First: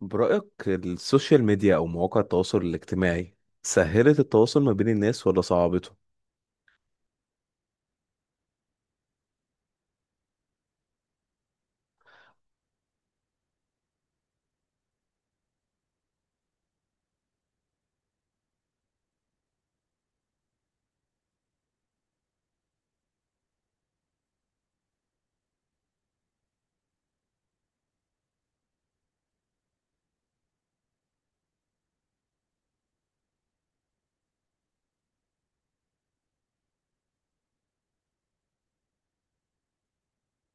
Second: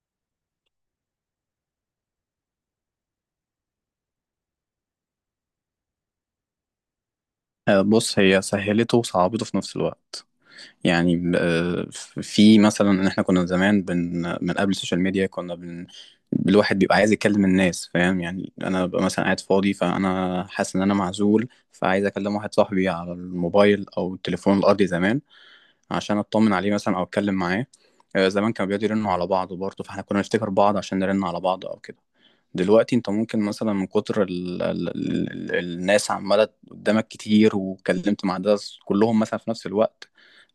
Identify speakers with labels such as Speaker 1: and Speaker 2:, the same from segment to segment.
Speaker 1: برأيك السوشيال ميديا أو مواقع التواصل الاجتماعي سهلت التواصل ما بين الناس ولا صعبته؟
Speaker 2: آه، بص هي سهلته وصعبته في نفس الوقت. يعني، في مثلا ان احنا كنا زمان من قبل السوشيال ميديا كنا بن الواحد بيبقى عايز يكلم الناس، فاهم؟ يعني انا ببقى مثلا قاعد فاضي، فانا حاسس ان انا معزول، فعايز اكلم واحد صاحبي على الموبايل او التليفون الارضي زمان، عشان اطمن عليه مثلا او اتكلم معاه. زمان كانوا بيقعدوا يرنوا على بعض برضه، فاحنا كنا نفتكر بعض عشان نرن على بعض او كده. دلوقتي انت ممكن مثلا من كتر ال ال ال ال الناس عماله قدامك كتير، واتكلمت مع ده كلهم مثلا في نفس الوقت.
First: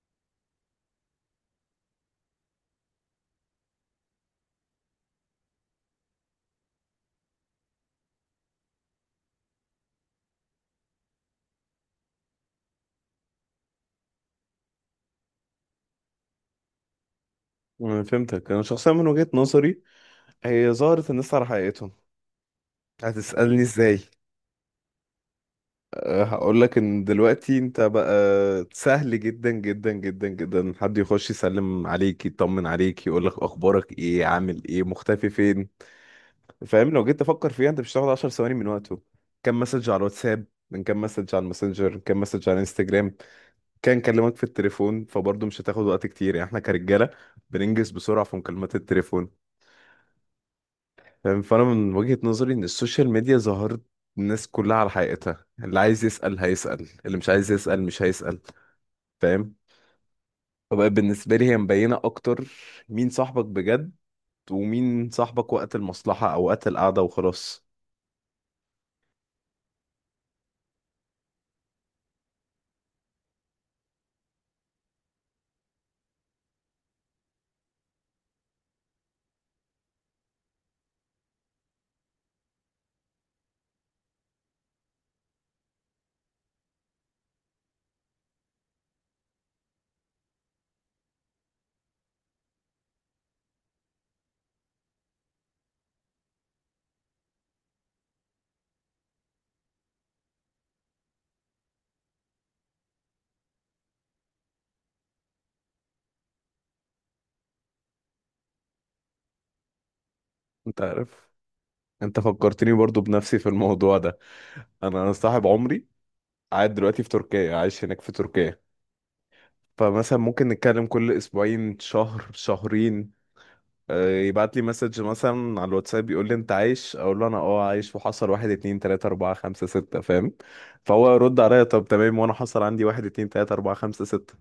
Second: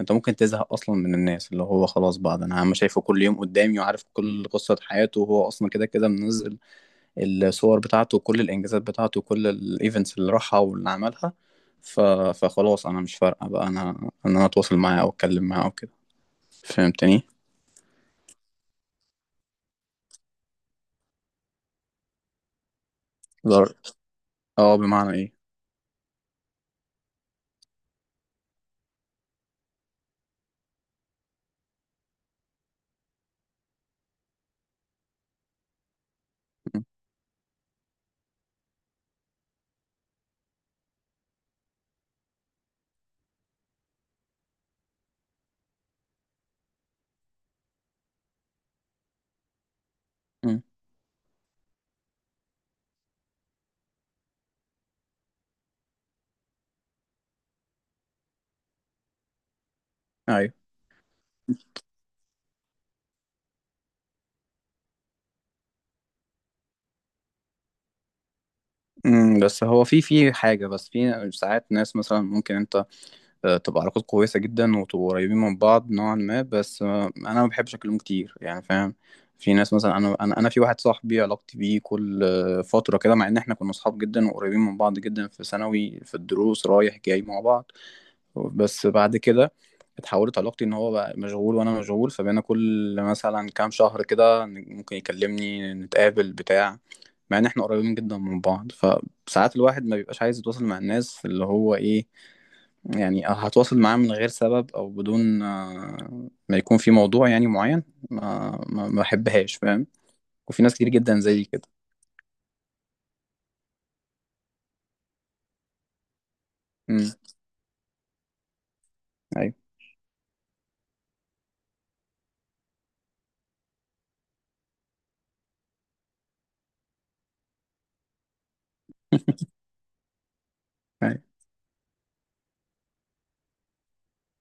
Speaker 2: انت ممكن تزهق اصلا من الناس، اللي هو خلاص بعض انا عم شايفه كل يوم قدامي، وعارف كل قصة حياته، وهو اصلا كده كده منزل الصور بتاعته، وكل الانجازات بتاعته، وكل الايفنتس اللي راحها واللي عملها. ف... فخلاص انا مش فارقه بقى انا ان انا اتواصل معاه او اتكلم معاه وكده، فهمتني؟
Speaker 1: أنا فهمتك. أنا شخصيا من وجهة نظري هي ظهرت الناس على حقيقتهم. هتسألني
Speaker 2: ضر...
Speaker 1: إزاي؟
Speaker 2: اه، بمعنى ايه؟
Speaker 1: أه هقولك إن دلوقتي أنت بقى سهل جدا جدا جدا جدا حد يخش يسلم عليك، يطمن عليك، يقولك أخبارك إيه، عامل إيه، مختفي فين.
Speaker 2: م-
Speaker 1: فاهم؟ لو جيت تفكر فيها أنت مش هتاخد 10 ثواني من وقته. كم مسج على الواتساب، من كام مسج على الماسنجر، كام مسج على الانستجرام. كان كلمك في التليفون فبرضه مش هتاخد وقت كتير، يعني احنا كرجاله بننجز بسرعه في مكالمات التليفون.
Speaker 2: م-
Speaker 1: فاهم؟ فانا من وجهه نظري ان السوشيال ميديا ظهرت الناس كلها على حقيقتها. اللي عايز يسال هيسال، اللي مش عايز يسال مش هيسال. فاهم؟
Speaker 2: ايوه.
Speaker 1: فبقى بالنسبه لي هي مبينه اكتر مين صاحبك بجد، ومين صاحبك وقت المصلحه او وقت القعده وخلاص.
Speaker 2: بس هو في حاجه، بس في ساعات ناس مثلا ممكن انت تبقى علاقات كويسة جدا وتبقوا قريبين من بعض نوعا ما، بس أنا ما بحبش أكلمه كتير يعني، فاهم؟ في ناس مثلا، أنا في واحد صاحبي علاقتي بيه كل فترة كده، مع إن إحنا كنا أصحاب جدا وقريبين من بعض جدا في ثانوي، في الدروس رايح جاي مع بعض. بس بعد كده اتحولت علاقتي إن هو بقى مشغول وأنا مشغول، فبقينا كل مثلا كام شهر كده ممكن يكلمني، نتقابل بتاع، مع إن إحنا قريبين جدا من بعض. فساعات الواحد ما بيبقاش عايز يتواصل مع الناس، اللي هو إيه يعني هتواصل معاه من غير سبب او بدون ما يكون في موضوع يعني معين، ما بحبهاش، فاهم؟ وفي ناس
Speaker 1: انت
Speaker 2: كتير جدا
Speaker 1: عارف،
Speaker 2: زي كده.
Speaker 1: انت فكرتني برضه بنفسي في الموضوع ده. انا صاحب عمري قاعد دلوقتي في
Speaker 2: امم.
Speaker 1: تركيا، عايش هناك في تركيا.
Speaker 2: ايوه.
Speaker 1: فمثلا ممكن نتكلم كل اسبوعين، شهر، شهرين. يبعت لي مسج مثلا على الواتساب يقول لي انت عايش، اقول له انا اه عايش وحصل واحد اتنين تلاتة اربعة خمسة ستة. فاهم؟ فهو
Speaker 2: ايوه.
Speaker 1: يرد عليا طب تمام، وانا حصل عندي واحد اتنين تلاتة اربعة خمسة ستة.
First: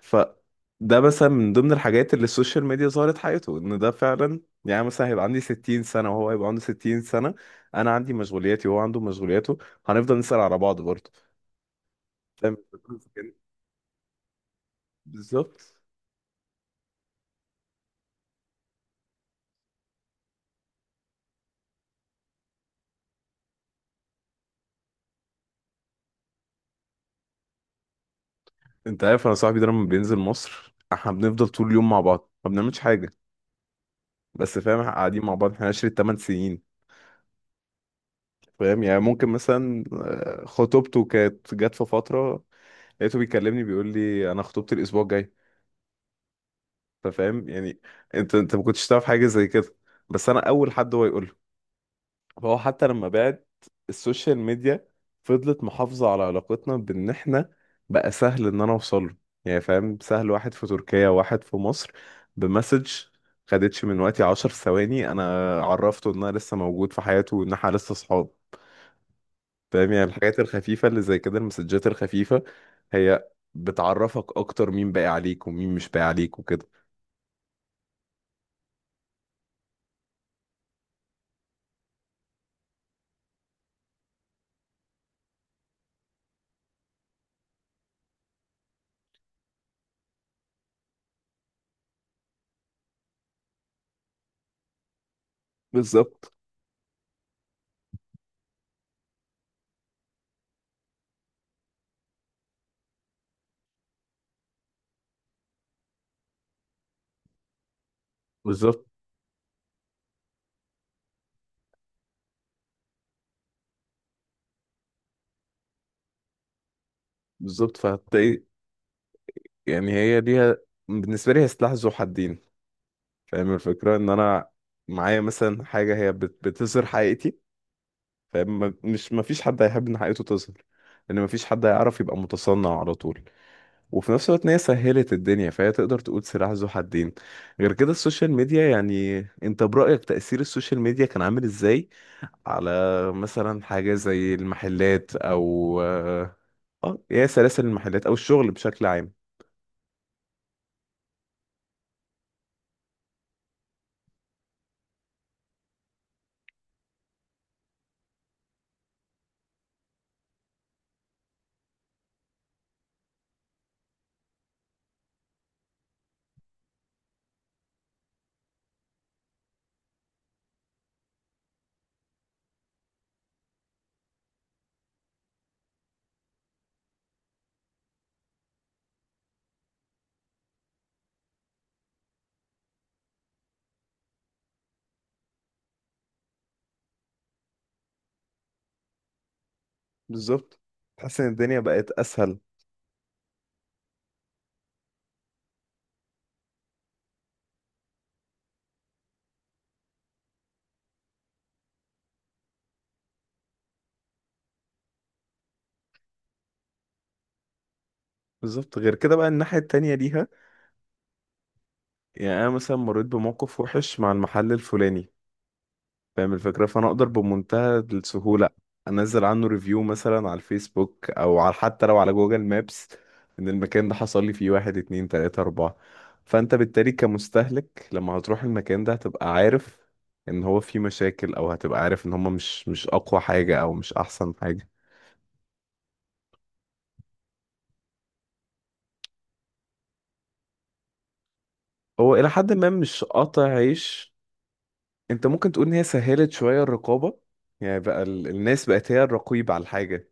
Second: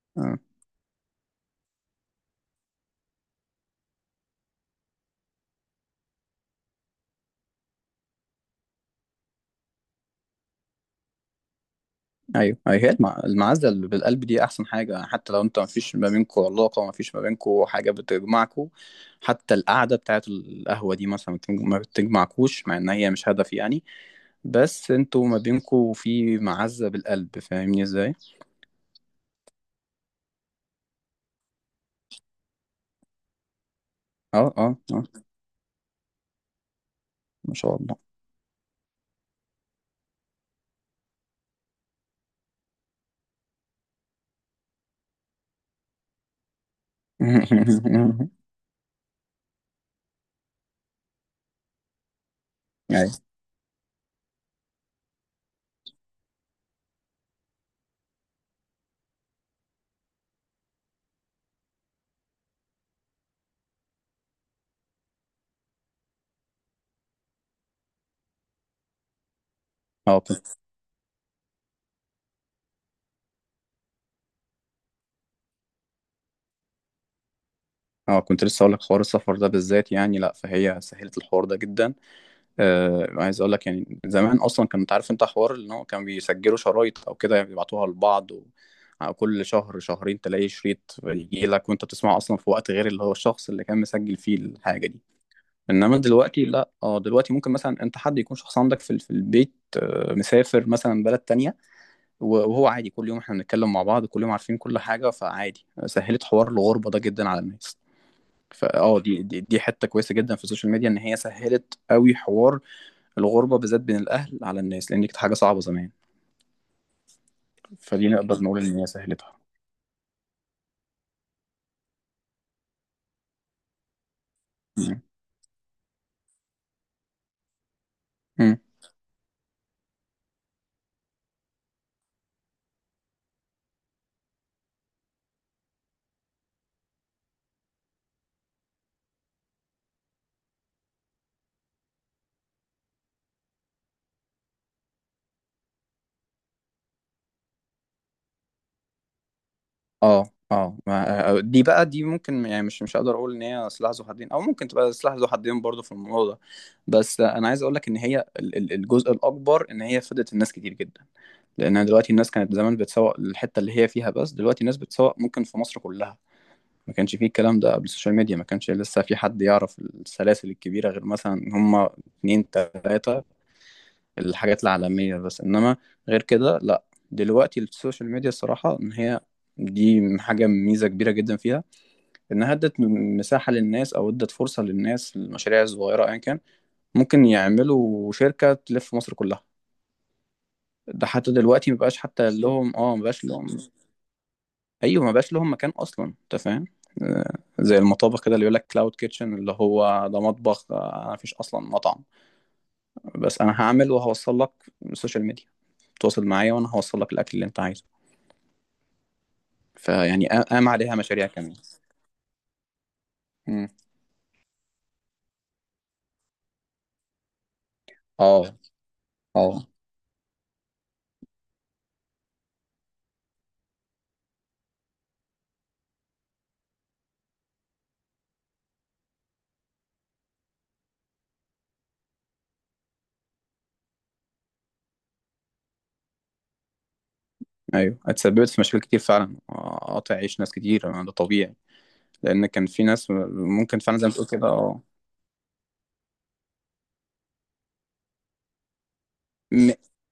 Speaker 1: ف
Speaker 2: آه،
Speaker 1: ده مثلا من ضمن الحاجات اللي السوشيال ميديا ظهرت حياته ان ده فعلا. يعني مثلا هيبقى عندي 60 سنة وهو هيبقى عنده 60 سنة. انا عندي مشغولياتي وهو عنده مشغولياته. هنفضل نسأل على بعض برضه. فاهم؟
Speaker 2: ايوه. ايوه، هي المعزه اللي بالقلب دي احسن حاجه، حتى لو انت ما
Speaker 1: بالظبط.
Speaker 2: فيش ما بينكم علاقه، ما فيش ما بينكم حاجه بتجمعكم، حتى القعده بتاعت القهوه دي مثلا ما بتجمعكوش، مع ان هي مش هدف يعني، بس انتوا ما بينكم في معزه بالقلب، فاهمني ازاي؟
Speaker 1: انت عارف، انا صاحبي ده لما بينزل مصر احنا بنفضل طول اليوم مع بعض، ما بنعملش حاجه.
Speaker 2: اه،
Speaker 1: بس
Speaker 2: اه،
Speaker 1: فاهم، احنا
Speaker 2: اه.
Speaker 1: قاعدين مع بعض، احنا عشرة 8 سنين.
Speaker 2: ما شاء الله.
Speaker 1: فاهم يعني؟ ممكن مثلا خطوبته كانت جت في فتره، لقيته بيكلمني بيقول لي انا خطوبتي الاسبوع الجاي. فاهم يعني؟ انت ما كنتش تعرف حاجه زي كده، بس انا اول حد هو يقول له. فهو حتى لما
Speaker 2: ايوه.
Speaker 1: بعد السوشيال ميديا فضلت محافظة على علاقتنا، بان احنا بقى سهل ان انا اوصل له. يعني فاهم، سهل واحد في تركيا، واحد في مصر بمسج، خدتش من وقتي 10 ثواني. انا عرفته ان انا لسه موجود في حياته وان احنا لسه صحاب. فاهم يعني؟
Speaker 2: اه
Speaker 1: الحاجات
Speaker 2: كنت
Speaker 1: الخفيفة اللي زي كده، المسجات الخفيفة، هي بتعرفك اكتر مين باقي عليك ومين مش باقي عليك وكده.
Speaker 2: اه كنت لسه اقول لك حوار السفر ده بالذات، يعني لا، فهي سهلت الحوار ده جدا. عايز اقول لك يعني زمان، اصلا كنت عارف انت حوار ان هو كان بيسجلوا شرايط او كده، يعني بيبعتوها لبعض. على كل شهر شهرين تلاقي شريط يجي لك، وانت بتسمعه اصلا في وقت غير اللي هو الشخص اللي كان مسجل فيه الحاجه دي. انما
Speaker 1: بالظبط،
Speaker 2: دلوقتي لا، اه دلوقتي ممكن مثلا انت، حد يكون شخص عندك في البيت، مسافر مثلا بلد تانية. وهو عادي كل يوم احنا بنتكلم مع بعض، كل يوم عارفين كل حاجه، فعادي سهلت حوار الغربه ده جدا على الناس.
Speaker 1: بالظبط،
Speaker 2: دي حته كويسه جدا في السوشيال ميديا، ان هي سهلت قوي حوار الغربه بالذات بين الاهل على الناس، لان دي كانت حاجه صعبه زمان.
Speaker 1: بالظبط.
Speaker 2: فدي
Speaker 1: فهتلاقي،
Speaker 2: نقدر نقول ان هي سهلتها.
Speaker 1: يعني هي ليها، بالنسبة لي هي سلاح ذو حدين. فاهم الفكرة؟ ان انا
Speaker 2: مم.
Speaker 1: معايا مثلا حاجة هي بتظهر حقيقتي.
Speaker 2: مم.
Speaker 1: فاهم؟ مش مفيش حد هيحب ان حقيقته تظهر، لان مفيش حد هيعرف يبقى متصنع على طول. وفي نفس الوقت ان هي سهلت الدنيا، فهي تقدر تقول سلاح ذو حدين. غير كده السوشيال ميديا، يعني انت برأيك تأثير السوشيال ميديا كان عامل ازاي على مثلا حاجة زي المحلات او اه آه، هي سلاسل المحلات او الشغل بشكل عام؟
Speaker 2: اه، اه. دي بقى دي ممكن، يعني مش هقدر اقول ان هي سلاح ذو حدين، او ممكن تبقى سلاح ذو حدين برضه في الموضوع ده. بس انا عايز اقول لك ان هي الجزء الاكبر ان هي فادت الناس كتير جدا، لان دلوقتي الناس كانت زمان بتسوق الحته اللي هي فيها، بس دلوقتي الناس بتسوق ممكن في مصر كلها. ما كانش فيه الكلام ده قبل السوشيال ميديا، ما كانش لسه في حد يعرف السلاسل الكبيرة غير مثلا هما اتنين تلاتة، الحاجات العالمية بس. إنما غير كده لأ، دلوقتي السوشيال ميديا الصراحة إن هي دي حاجة، ميزة كبيرة جدا فيها، إنها ادت مساحة للناس، أو ادت فرصة للناس، المشاريع الصغيرة أيا كان ممكن يعملوا شركة تلف مصر كلها.
Speaker 1: بالظبط.
Speaker 2: ده
Speaker 1: تحس ان
Speaker 2: حتى
Speaker 1: الدنيا
Speaker 2: دلوقتي
Speaker 1: بقت
Speaker 2: مبقاش حتى
Speaker 1: اسهل.
Speaker 2: لهم، اه مبقاش لهم. ايوه، ما بقاش لهم مكان اصلا، انت فاهم؟ آه، زي المطابخ كده اللي يقول لك كلاود كيتشن، اللي هو ده مطبخ، انا مفيش اصلا مطعم، بس انا هعمل وهوصل لك من السوشيال ميديا، تواصل معايا وانا هوصل لك الاكل اللي انت عايزه.
Speaker 1: بالظبط. غير كده بقى الناحية التانية ليها،
Speaker 2: فيعني قام عليها مشاريع كمان.
Speaker 1: يعني انا مثلا مريت بموقف
Speaker 2: مم.
Speaker 1: وحش مع المحل الفلاني. فاهم الفكره؟ فانا اقدر بمنتهى السهوله
Speaker 2: اه،
Speaker 1: انزل عنه
Speaker 2: اه.
Speaker 1: ريفيو مثلا على الفيسبوك او على حتى لو على جوجل مابس ان المكان ده حصل لي فيه واحد اتنين تلاته اربعه. فانت بالتالي كمستهلك لما هتروح المكان ده هتبقى عارف ان هو فيه مشاكل، او هتبقى عارف ان هما مش اقوى حاجه او مش احسن حاجه.
Speaker 2: ايوه، اتسببت في مشاكل كتير فعلا، قاطع عيش ناس كتير، ده طبيعي،
Speaker 1: هو الى
Speaker 2: لان
Speaker 1: حد
Speaker 2: كان
Speaker 1: ما
Speaker 2: في
Speaker 1: مش
Speaker 2: ناس
Speaker 1: قاطع
Speaker 2: ممكن فعلا زي ما
Speaker 1: عيش.
Speaker 2: تقول كده، اه.
Speaker 1: انت ممكن تقول ان هي سهلت شويه الرقابه، يعني بقى الناس بقت هي الرقيب على
Speaker 2: م-
Speaker 1: الحاجه.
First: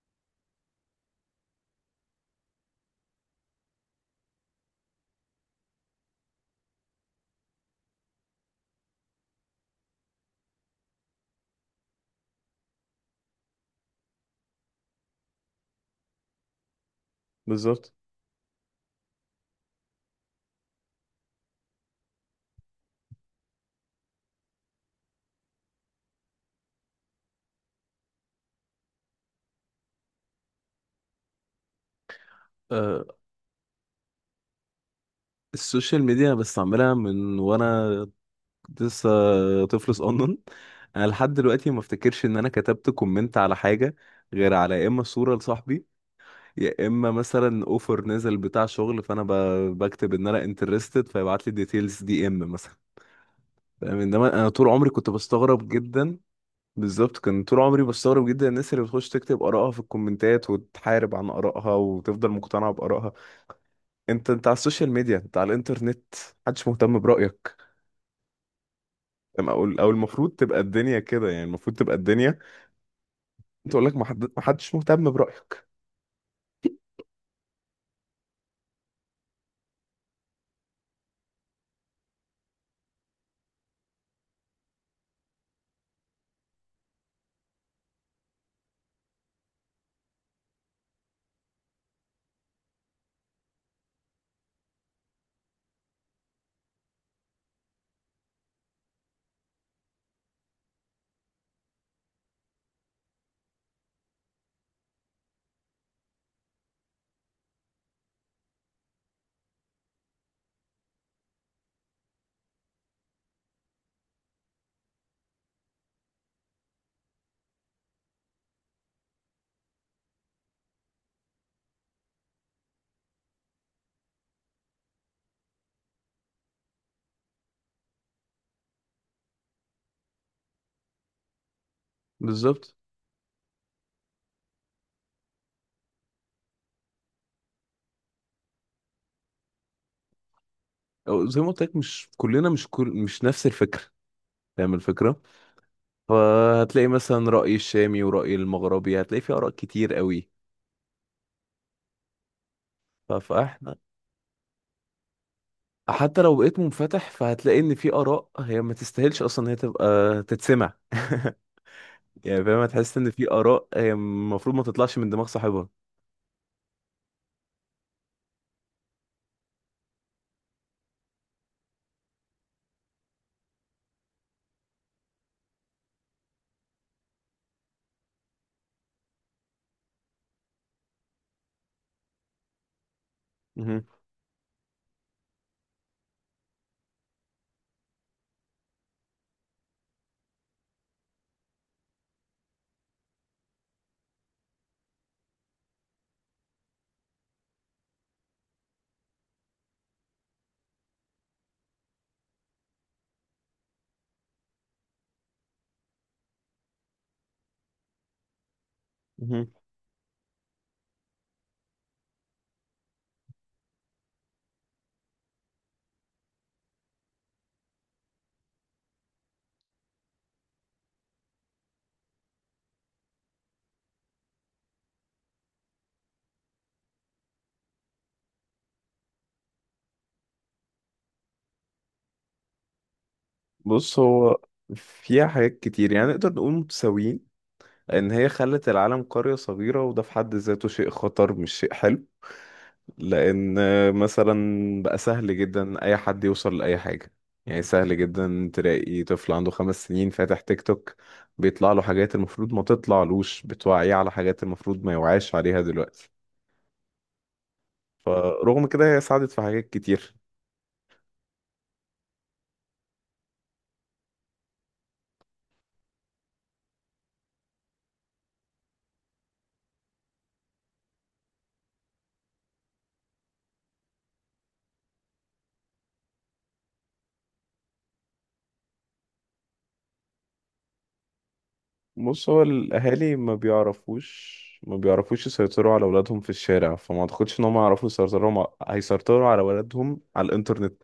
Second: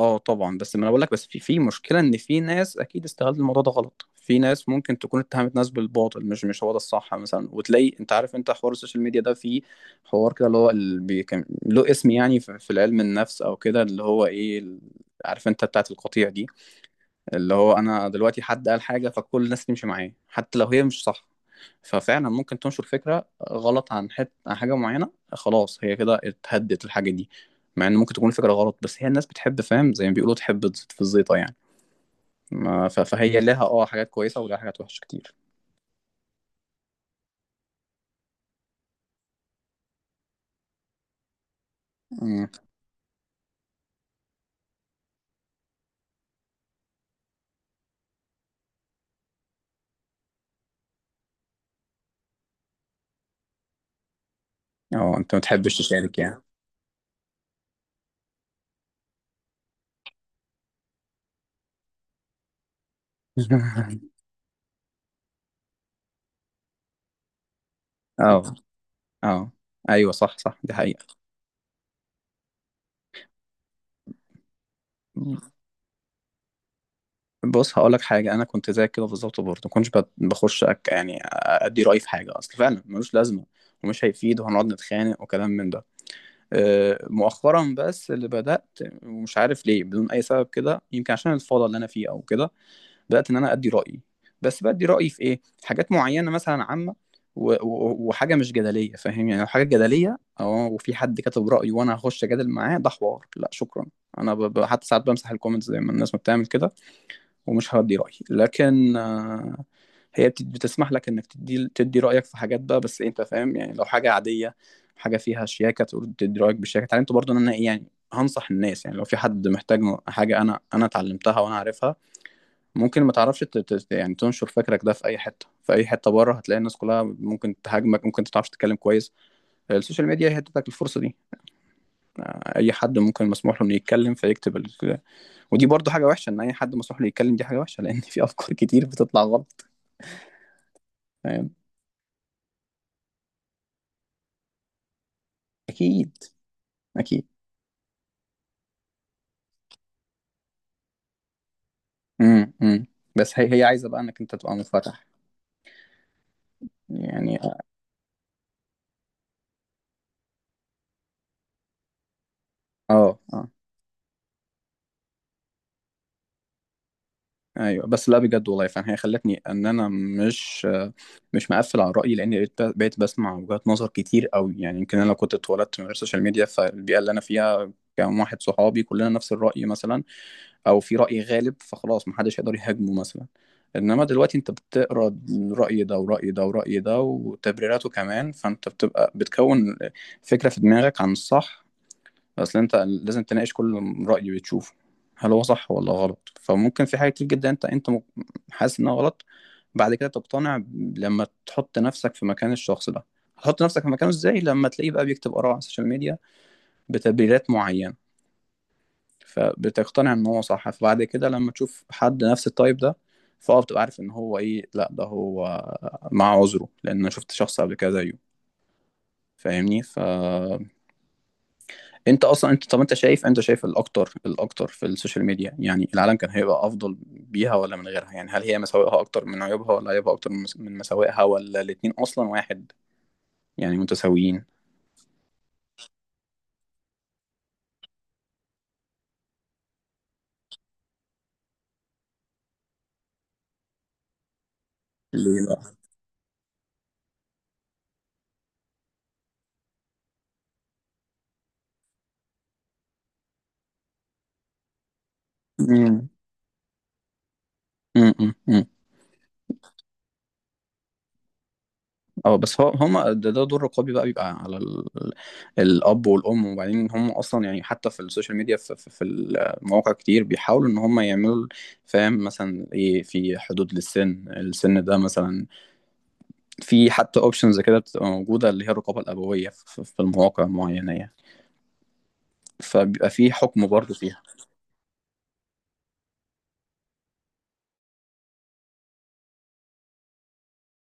Speaker 2: اه طبعا، بس ما انا بقول لك، بس في مشكله ان في ناس اكيد استغلت الموضوع ده غلط، في ناس ممكن تكون اتهمت ناس بالباطل، مش هو ده الصح مثلا، وتلاقي انت عارف، انت حوار السوشيال ميديا ده فيه حوار كده اللي هو كان له اسم يعني في العلم النفس او كده، اللي هو ايه عارف انت بتاعت القطيع دي، اللي هو
Speaker 1: بالظبط.
Speaker 2: انا دلوقتي حد قال حاجه فكل الناس تمشي معاه حتى لو هي مش صح. ففعلا ممكن تنشر فكره غلط عن عن حاجه معينه، خلاص هي كده اتهدت الحاجه دي، مع ان ممكن تكون فكره غلط، بس هي الناس بتحب، فاهم؟ زي ما بيقولوا تحب تزيط في الزيطه يعني. ما ف...
Speaker 1: آه،
Speaker 2: فهي لها اه حاجات كويسه ولها حاجات وحشه كتير.
Speaker 1: السوشيال ميديا بستعملها من وانا لسه طفل صغنن. انا لحد دلوقتي ما افتكرش ان
Speaker 2: أمم.
Speaker 1: انا كتبت كومنت على حاجه، غير على يا اما صوره لصاحبي، يا اما مثلا اوفر نزل بتاع شغل فانا بكتب ان انا انترستد فيبعت لي ديتيلز دي ام مثلا. فاهم؟ انما انا طول عمري كنت
Speaker 2: اه، انت ما
Speaker 1: بستغرب
Speaker 2: تحبش
Speaker 1: جدا.
Speaker 2: تشارك يعني؟
Speaker 1: بالظبط. كان طول عمري بستغرب جدا الناس اللي بتخش تكتب آرائها في الكومنتات وتحارب عن آرائها وتفضل مقتنعة بآرائها. انت على السوشيال ميديا، انت على الانترنت، محدش مهتم برأيك.
Speaker 2: اه،
Speaker 1: أما
Speaker 2: اه.
Speaker 1: اقول، او
Speaker 2: ايوه
Speaker 1: المفروض
Speaker 2: صح صح،
Speaker 1: تبقى
Speaker 2: دي
Speaker 1: الدنيا
Speaker 2: حقيقه.
Speaker 1: كده، يعني المفروض تبقى الدنيا. انت اقول لك محدش مهتم برأيك.
Speaker 2: بص هقول لك حاجه، انا كنت زيك كده بالظبط برضه، ما كنتش بخش أك يعني ادي رايي في حاجه، اصل فعلا ملوش لازمه، ومش هيفيد وهنقعد نتخانق وكلام من ده. أه، مؤخرا بس اللي بدات، ومش عارف ليه بدون اي سبب كده، يمكن عشان الفوضى اللي انا فيه او كده، بدات ان انا ادي رايي. بس بدي رايي في ايه؟ حاجات معينه مثلا عامه، وحاجه مش جدليه، فاهم يعني؟ لو حاجه جدليه، اه وفي حد كتب رايه، وانا هخش اجادل معاه، ده حوار لا شكرا. انا حتى ساعات بمسح الكومنتس زي ما الناس ما بتعمل كده، ومش هدي رأيي، لكن هي بتسمح لك انك تدي رأيك في حاجات بقى. بس انت فاهم يعني، لو حاجة عادية، حاجة فيها شياكة تقول تدي رأيك بشياكة، اتعلمت برضه ان انا إيه يعني هنصح الناس، يعني لو في حد محتاج حاجة انا اتعلمتها وانا عارفها، ممكن ما تعرفش يعني تنشر فكرك ده في اي حتة، في اي حتة بره هتلاقي الناس كلها ممكن تهاجمك، ممكن ما تعرفش تتكلم كويس. السوشيال ميديا هي ادتك الفرصة دي، اي
Speaker 1: بالظبط.
Speaker 2: حد ممكن مسموح له انه يتكلم فيكتب ودي برضه حاجة وحشة، ان اي حد مسموح له يتكلم، دي حاجة وحشة، لان في افكار كتير بتطلع غلط.
Speaker 1: أو زي ما
Speaker 2: فاهم.
Speaker 1: قلت لك، مش كلنا، مش كل، مش نفس الفكرة. فاهم الفكرة؟
Speaker 2: اكيد.
Speaker 1: فهتلاقي
Speaker 2: اكيد.
Speaker 1: مثلا رأي الشامي ورأي المغربي، هتلاقي في آراء كتير قوي.
Speaker 2: امم، امم. بس هي
Speaker 1: فاحنا
Speaker 2: عايزه بقى انك انت تبقى منفتح
Speaker 1: حتى لو بقيت منفتح
Speaker 2: يعني.
Speaker 1: فهتلاقي ان في آراء هي ما تستاهلش اصلا ان هي تبقى تتسمع. يعني فاهم، هتحس ان
Speaker 2: اه،
Speaker 1: في
Speaker 2: اه.
Speaker 1: آراء هي المفروض ما تطلعش من دماغ صاحبها.
Speaker 2: ايوه، بس لا، بجد والله فعلا هي خلتني ان انا مش مقفل على رايي، لان بقيت بسمع وجهات نظر كتير قوي يعني. يمكن انا لو كنت اتولدت من غير سوشيال ميديا، فالبيئه اللي انا فيها كان واحد صحابي كلنا نفس الراي مثلا، او في رأي غالب فخلاص محدش هيقدر يهاجمه مثلا.
Speaker 1: مهم.
Speaker 2: انما دلوقتي انت بتقرا رأي ده ورأي ده ورأي ده وتبريراته كمان، فانت بتكون فكرة في دماغك عن الصح، اصل انت لازم تناقش كل رأي بتشوفه، هل هو صح ولا غلط؟ فممكن في حاجة كتير جدا انت حاسس انها غلط، بعد كده تقتنع لما تحط نفسك في مكان الشخص ده. هتحط نفسك في مكانه ازاي؟ لما تلاقيه بقى بيكتب آراء على السوشيال ميديا بتبريرات معينة،
Speaker 1: مهم.
Speaker 2: فبتقتنع ان هو صح، فبعد كده لما تشوف حد نفس التايب ده، فاه بتبقى عارف ان هو ايه، لا ده هو مع عذره، لان انا شفت شخص قبل كده زيه، فاهمني؟ فانت اصلا انت، طب انت شايف الاكتر، في السوشيال ميديا يعني، العالم كان هيبقى افضل بيها ولا من غيرها؟ يعني هل هي مساوئها اكتر من عيوبها، ولا عيوبها اكتر من مساوئها، ولا الاتنين اصلا واحد يعني
Speaker 1: بص، هو
Speaker 2: متساويين؟
Speaker 1: فيها حاجات كتير، يعني نقدر نقول متساويين. لأن هي خلت العالم قرية صغيرة، وده في حد ذاته شيء خطر مش شيء حلو. لأن مثلا بقى سهل
Speaker 2: ليه لا.
Speaker 1: جدا أي حد يوصل لأي حاجة. يعني سهل جدا تلاقي طفل عنده 5 سنين فاتح تيك توك، بيطلع له حاجات المفروض ما تطلعلوش، بتوعيه على حاجات المفروض ما يوعاش عليها دلوقتي.
Speaker 2: امم.
Speaker 1: فرغم كده هي ساعدت في حاجات كتير.
Speaker 2: اه، بس هو هم ده دور رقابي، بقى بيبقى على الاب والام. وبعدين هم اصلا يعني حتى في السوشيال ميديا، في المواقع كتير بيحاولوا ان هم يعملوا، فاهم مثلا ايه، في حدود للسن، السن ده مثلا في حتى اوبشنز كده بتبقى موجوده، اللي هي الرقابه الابويه في المواقع معينه يعني،
Speaker 1: بص، هو
Speaker 2: فبيبقى
Speaker 1: الاهالي
Speaker 2: في
Speaker 1: ما
Speaker 2: حكم برضه فيها.
Speaker 1: بيعرفوش ما بيعرفوش يسيطروا على اولادهم في الشارع، فما اعتقدش ان هم يعرفوا يسيطروا هيسيطروا على اولادهم على الانترنت،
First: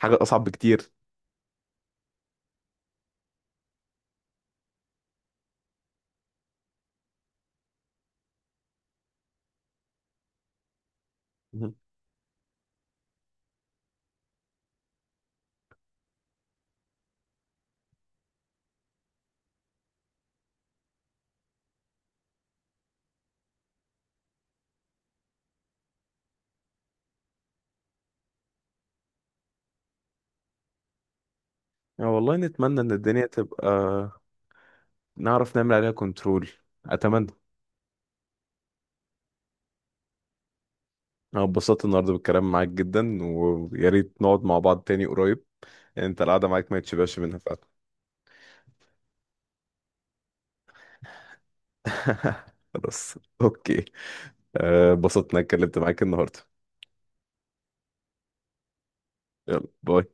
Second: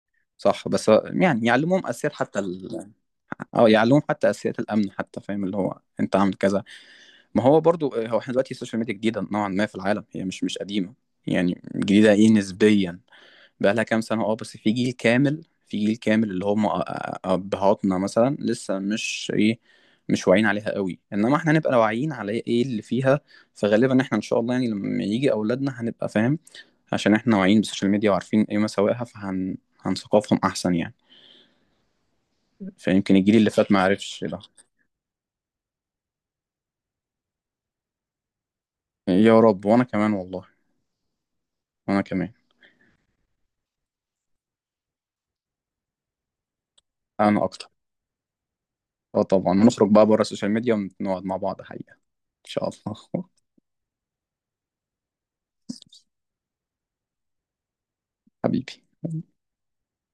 Speaker 1: حاجه اصعب
Speaker 2: صح.
Speaker 1: بكتير.
Speaker 2: بس يعني يعلموهم اساسيات حتى اه يعلموهم حتى اساسيات الامن حتى، فاهم؟ اللي هو انت عامل كذا. ما هو برضو هو احنا دلوقتي السوشيال ميديا جديدة نوعا ما في العالم، هي مش قديمة، يعني
Speaker 1: مهم.
Speaker 2: جديدة ايه، نسبيا، بقى لها كام سنة اه، بس في جيل كامل، في جيل كامل اللي هم أبهاتنا مثلا لسه مش ايه، مش واعيين عليها قوي، انما احنا هنبقى واعيين على ايه اللي فيها. فغالبا احنا ان شاء الله، يعني لما يجي اولادنا هنبقى فاهم، عشان احنا واعيين بالسوشيال ميديا وعارفين ايه مساوئها، فهن هنثقفهم احسن يعني،
Speaker 1: يعني والله نتمنى ان
Speaker 2: فيمكن
Speaker 1: الدنيا
Speaker 2: الجيل اللي
Speaker 1: تبقى
Speaker 2: فات ما عرفش ده.
Speaker 1: نعرف نعمل عليها كنترول، اتمنى.
Speaker 2: يا رب، وانا كمان والله.
Speaker 1: انا اتبسطت
Speaker 2: وانا
Speaker 1: النهارده
Speaker 2: كمان.
Speaker 1: بالكلام معاك جدا، ويا ريت نقعد مع بعض تاني قريب. يعني انت القعده معاك ما يتشبعش منها
Speaker 2: انا
Speaker 1: فعلا.
Speaker 2: اكتر. اه طبعا، ونخرج بقى بره السوشيال ميديا ونقعد مع بعض حقيقة، ان شاء
Speaker 1: خلاص.
Speaker 2: الله.
Speaker 1: اوكي. اتبسطت اني اتكلمت معاك النهارده.
Speaker 2: حبيبي.
Speaker 1: يلا باي.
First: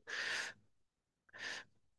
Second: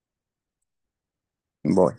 Speaker 2: باي.